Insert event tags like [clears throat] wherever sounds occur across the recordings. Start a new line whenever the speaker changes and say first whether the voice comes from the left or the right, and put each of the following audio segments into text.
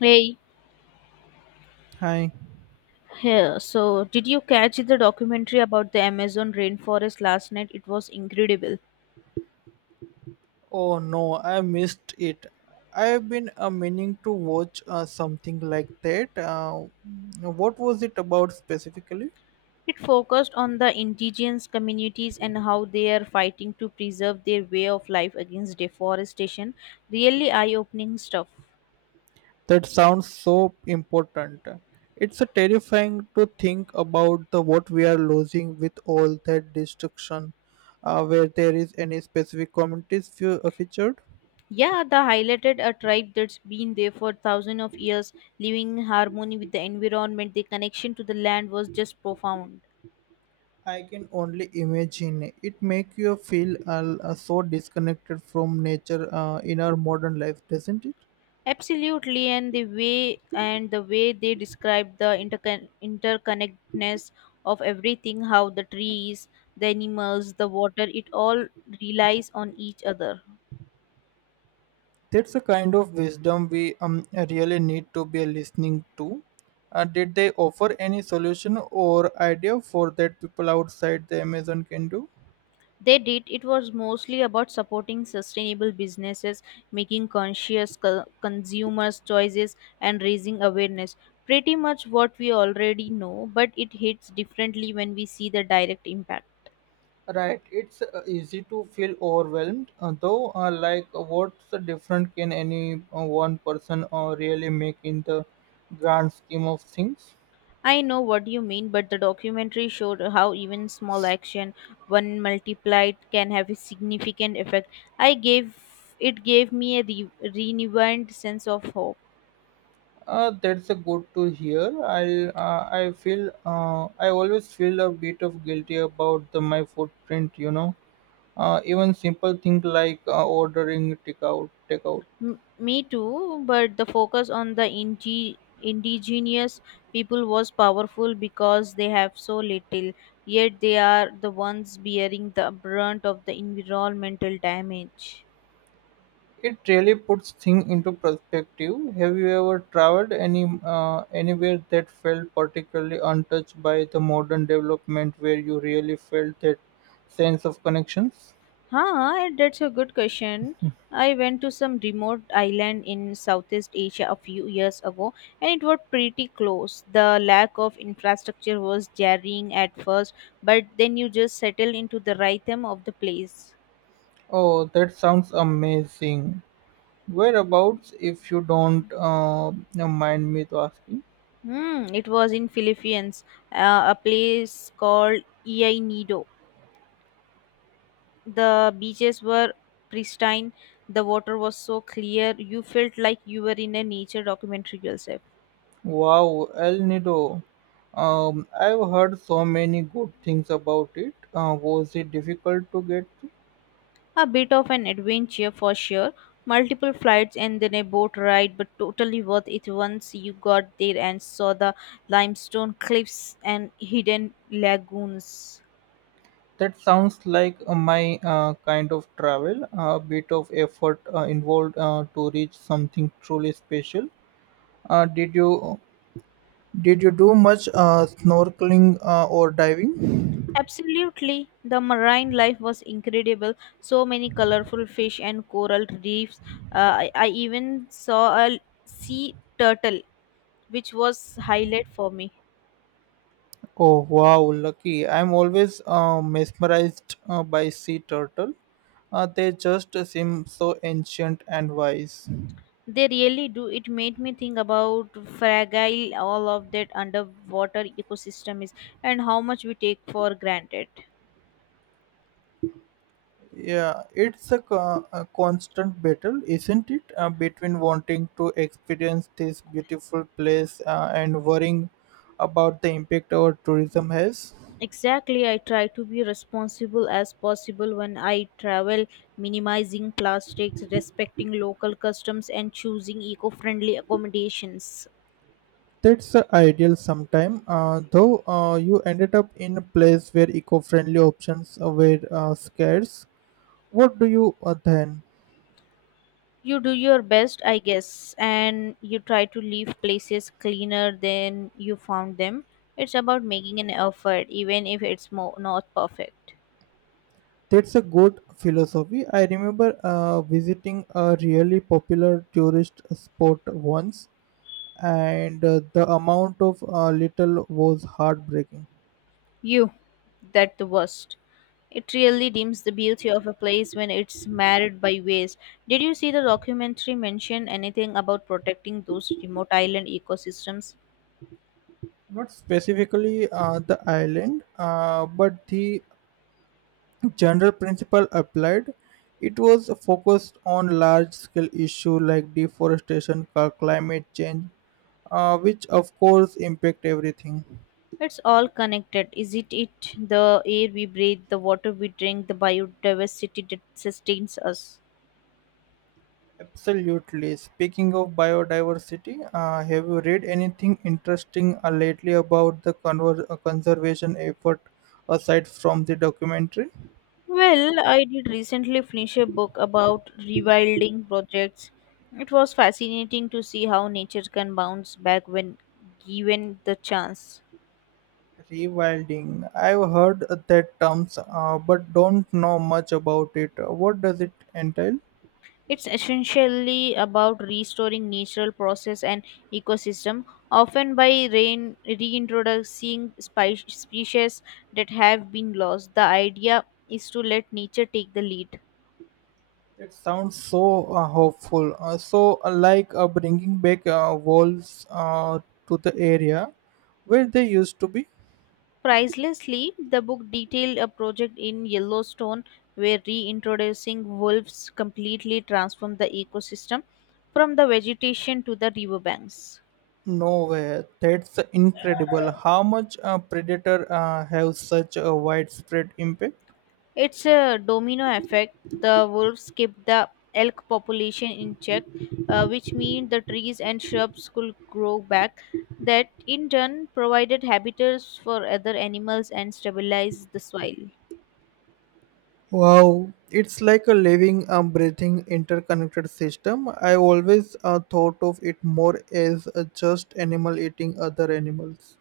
left: Hey,
right: Hi.
left: here. So, did you catch the documentary about the Amazon rainforest last night? It was incredible.
right: Oh no, I missed it. I've been meaning to watch something like that. What was it about specifically?
left: It focused on the indigenous communities and how they are fighting to preserve their way of life against deforestation. Really eye opening stuff.
right: That sounds so important. It's a terrifying to think about the what we are losing with all that destruction. Where there is any specific communities featured,
left: Yeah, they highlighted a tribe that's been there for thousands of years, living in harmony with the environment. Their connection to the land was just profound.
right: I can only imagine. It makes you feel so disconnected from nature in our modern life, doesn't it?
left: Absolutely, and the way they describe the interconnectedness of everything, how the trees, the animals, the water, it all relies on each other.
right: That's a kind of wisdom we really need to be listening to. Did they offer any solution or idea for that people outside the Amazon can do?
left: They did. It was mostly about supporting sustainable businesses, making conscious consumers choices, and raising awareness. Pretty much what we already know, but it hits differently when we see the direct impact.
right: Right, it's easy to feel overwhelmed, though. What's the difference can any one person really make in the grand scheme of things?
left: I know what you mean, but the documentary showed how even small action, when multiplied, can have a significant effect. I gave it gave me a renewed sense of hope.
right: That's a good to hear. I feel I always feel a bit of guilty about my footprint, Even simple things like ordering takeout.
left: Me too, but the focus on the indigenous people was powerful because they have so little, yet they are the ones bearing the brunt of the environmental damage.
right: It really puts things into perspective. Have you ever traveled any anywhere that felt particularly untouched by the modern development, where you really felt that sense of connections?
left: That's a good question. I went to some remote island in Southeast Asia a few years ago and it was pretty close. The lack of infrastructure was jarring at first, but then you just settle into the rhythm of the place.
right: Oh, that sounds amazing. Whereabouts, if you don't mind me to asking?
left: It was in Philippines, a place called Iay Nido. The beaches were pristine, the water was so clear, you felt like you were in a nature documentary yourself.
right: Wow, El Nido. I've heard so many good things about it. Was it difficult to get?
left: A bit of an adventure for sure. Multiple flights and then a boat ride, but totally worth it once you got there and saw the limestone cliffs and hidden lagoons.
right: That sounds like my kind of travel. A bit of effort involved to reach something truly special. Did you did you do much snorkeling or diving?
left: Absolutely, the marine life was incredible. So many colorful fish and coral reefs. I even saw a sea turtle, which was highlight for me.
right: Oh wow, lucky! I'm always mesmerized by sea turtle. They just seem so ancient and wise.
left: They really do. It made me think about fragile all of that underwater ecosystem is and how much we take for granted.
right: Yeah, it's a constant battle, isn't it? Between wanting to experience this beautiful place and worrying about the impact our tourism has.
left: Exactly, I try to be responsible as possible when I travel, minimizing plastics, respecting local customs, and choosing eco friendly accommodations.
right: That's the ideal sometime, though you ended up in a place where eco-friendly options were scarce. What do you then?
left: You do your best, I guess, and you try to leave places cleaner than you found them. It's about making an effort, even if it's not perfect.
right: That's a good philosophy. I remember visiting a really popular tourist spot once and the amount of little was heartbreaking.
left: You, that the worst. It really dims the beauty of a place when it's marred by waste. Did you see the documentary mention anything about protecting those remote island ecosystems?
right: Not specifically the island, but the general principle applied. It was focused on large scale issue like deforestation, climate change, which of course impact everything.
left: It's all connected. Is it the air we breathe, the water we drink, the biodiversity that sustains us?
right: Absolutely. Speaking of biodiversity, have you read anything interesting lately about the conservation effort aside from the documentary?
left: Well, I did recently finish a book about rewilding projects. It was fascinating to see how nature can bounce back when given the chance.
right: Rewilding. I've heard that terms, but don't know much about it. What does it entail?
left: It's essentially about restoring natural process and ecosystem, often by rein- reintroducing species that have been lost. The idea is to let nature take the lead.
right: It sounds so hopeful. So, like, bringing back wolves to the area where they used to be.
left: Pricelessly, the book detailed a project in Yellowstone where reintroducing wolves completely transformed the ecosystem from the vegetation to the riverbanks.
right: No way. That's incredible. How much predator have such a widespread impact?
left: It's a domino effect. The wolves keep the elk population in check, which means the trees and shrubs could grow back. That in turn provided habitats for other animals and stabilized the soil.
right: Wow, it's like a living, breathing, interconnected system. I always thought of it more as just animal eating other animals.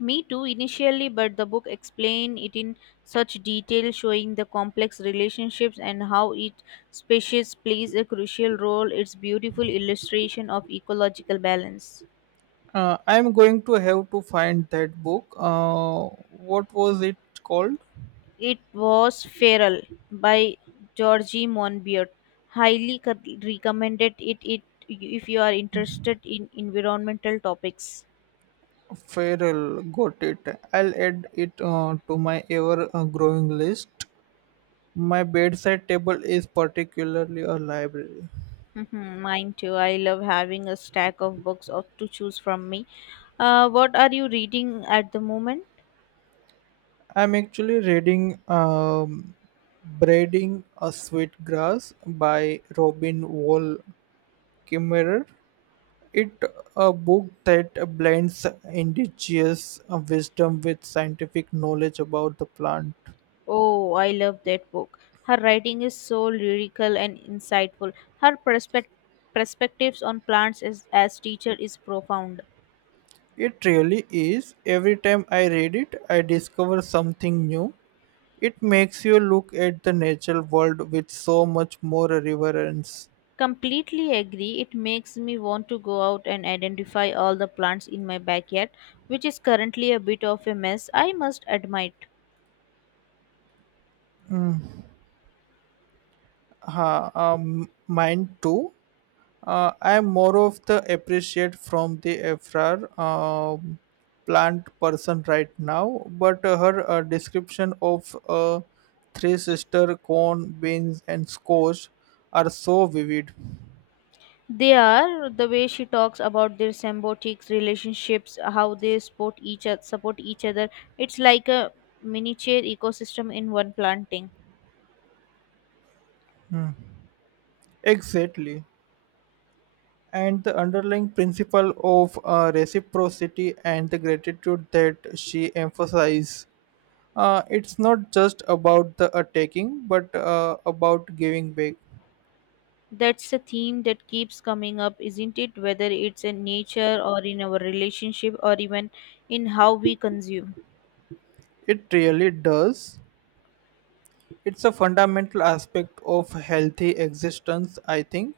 left: Me too, initially, but the book explained it in such detail, showing the complex relationships and how each species plays a crucial role. It's beautiful illustration of ecological balance.
right: I'm going to have to find that book. What was it called?
left: It was Feral by Georgie Monbiot. Highly recommended it if you are interested in environmental topics.
right: Feral. Got it. I'll add it to my ever-growing list. My bedside table is particularly a library.
left: Mhm, mine too. I love having a stack of books of, to choose from me. What are you reading at the moment?
right: I'm actually reading Braiding a Sweet Grass by Robin Wall Kimmerer. It a book that blends indigenous wisdom with scientific knowledge about the plant.
left: Oh, I love that book. Her writing is so lyrical and insightful. Her perspectives on plants is, as teacher is profound.
right: It really is. Every time I read it, I discover something new. It makes you look at the natural world with so much more reverence.
left: Completely agree. It makes me want to go out and identify all the plants in my backyard, which is currently a bit of a mess, I must admit.
right: Mine too. I'm more of the appreciate from the afrar plant person right now, but her description of three sister corn, beans, and squash are so vivid.
left: They are the way she talks about their symbiotic relationships, how they support each other, support each other. It's like a miniature ecosystem in one planting.
right: Exactly, and the underlying principle of reciprocity and the gratitude that she emphasized. It's not just about the taking, but about giving back.
left: That's a theme that keeps coming up, isn't it? Whether it's in nature or in our relationship or even in how we consume.
right: It really does, it's a fundamental aspect of healthy existence, I think.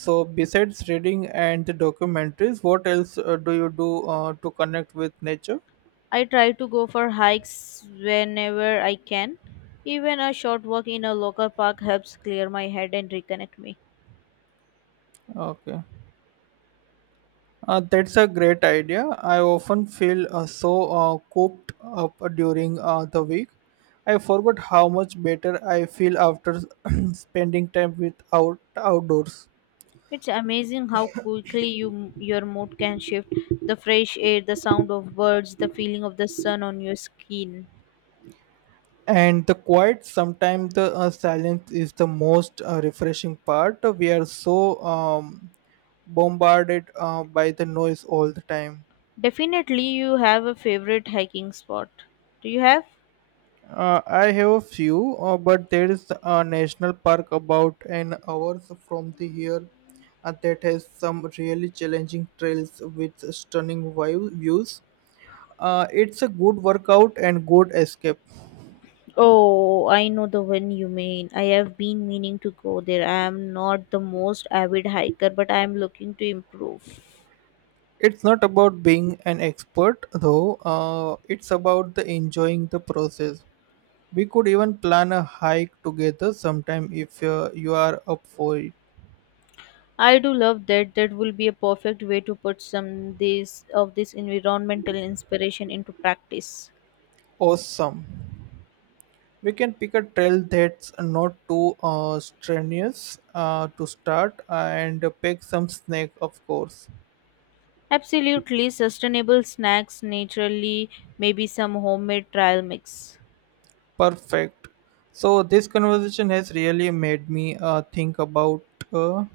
right: So besides reading and the documentaries what else do you do to connect with nature?
left: I try to go for hikes whenever I can. Even a short walk in a local park helps clear my head and reconnect me.
right: Okay, that's a great idea. I often feel so cooped up during the week. I forgot how much better I feel after [clears throat] spending time with outdoors.
left: It's amazing how quickly your mood can shift. The fresh air, the sound of birds, the feeling of the sun on your skin.
right: And the quiet, sometimes the silence is the most refreshing part. We are so bombarded by the noise all the time.
left: Definitely you have a favorite hiking spot. Do you have?
right: I have a few but there is a national park about an hour from the here that has some really challenging trails with stunning views. It's a good workout and good escape.
left: Oh, I know the one you mean. I have been meaning to go there. I am not the most avid hiker, but I am looking to improve.
right: It's not about being an expert though, it's about the enjoying the process. We could even plan a hike together sometime if you are up for it.
left: I do love that. That will be a perfect way to put some this of this environmental inspiration into practice.
right: Awesome. We can pick a trail that's not too strenuous to start and pick some snake, of course.
left: Absolutely sustainable snacks naturally, maybe some homemade trial mix.
right: Perfect. So, this conversation has really made me think about uh,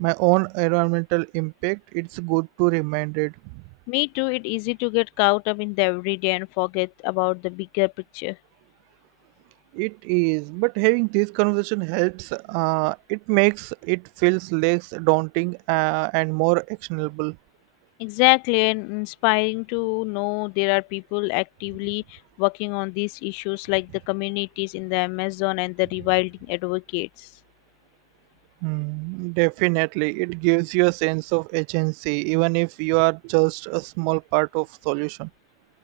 right: my own environmental impact. It's good to reminded.
left: Me too, it's easy to get caught up in the everyday and forget about the bigger picture.
right: It is, but having this conversation helps. It makes it feels less daunting and more actionable.
left: Exactly, and inspiring to know there are people actively working on these issues like the communities in the Amazon and the rewilding advocates.
right: Hmm, definitely, it gives you a sense of agency, even if you are just a small part of solution.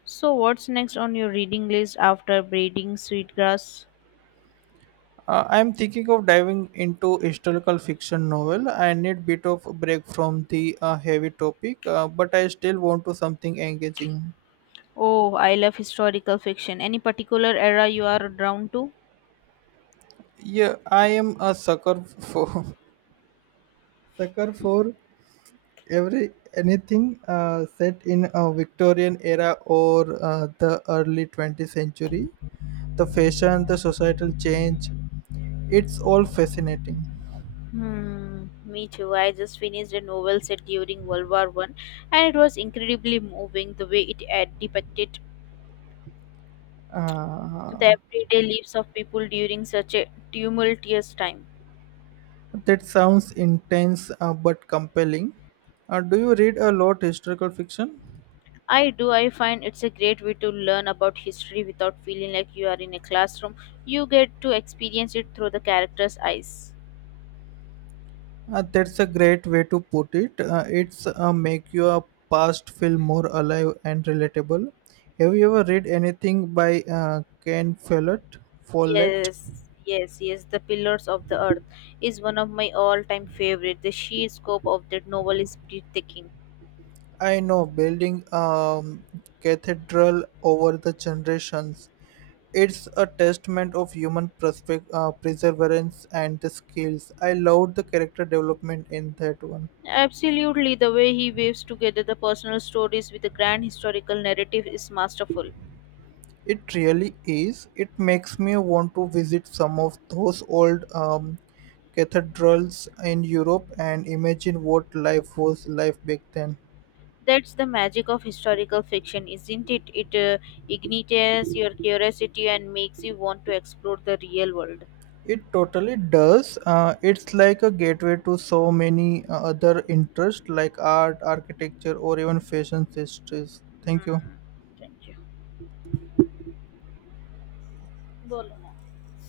left: So, what's next on your reading list after Braiding Sweetgrass?
right: I am thinking of diving into historical fiction novel. I need bit of break from the heavy topic, but I still want to something engaging.
left: Oh, I love historical fiction. Any particular era you are drawn to?
right: Yeah, I am a sucker for [laughs] sucker for every anything set in a Victorian era or the early 20th century, the fashion, the societal change, it's all fascinating.
left: Hmm, me too. I just finished a novel set during World War I, and it was incredibly moving the way it had depicted
right: Uh,
left: the everyday lives of people during such a tumultuous time.
right: that sounds intense but compelling. Do you read a lot historical fiction?
left: I do. I find it's a great way to learn about history without feeling like you are in a classroom. You get to experience it through the characters' eyes.
right: That's a great way to put it. It's make your past feel more alive and relatable. Have you ever read anything by Ken Follett?
left: Yes, yes, yes. The Pillars of the Earth is one of my all-time favorite. The sheer scope of that novel is breathtaking.
right: I know, building a cathedral over the generations. It's a testament of human perseverance and the skills. I loved the character development in that one.
left: Absolutely, the way he weaves together the personal stories with the grand historical narrative is masterful.
right: It really is. It makes me want to visit some of those old cathedrals in Europe and imagine what life was like back then.
left: That's the magic of historical fiction, isn't it? It ignites your curiosity and makes you want to explore the real world.
right: It totally does. It's like a gateway to so many other interests like art, architecture, or even fashion histories. Thank you.
left: Hmm. Thank you. बोलो ना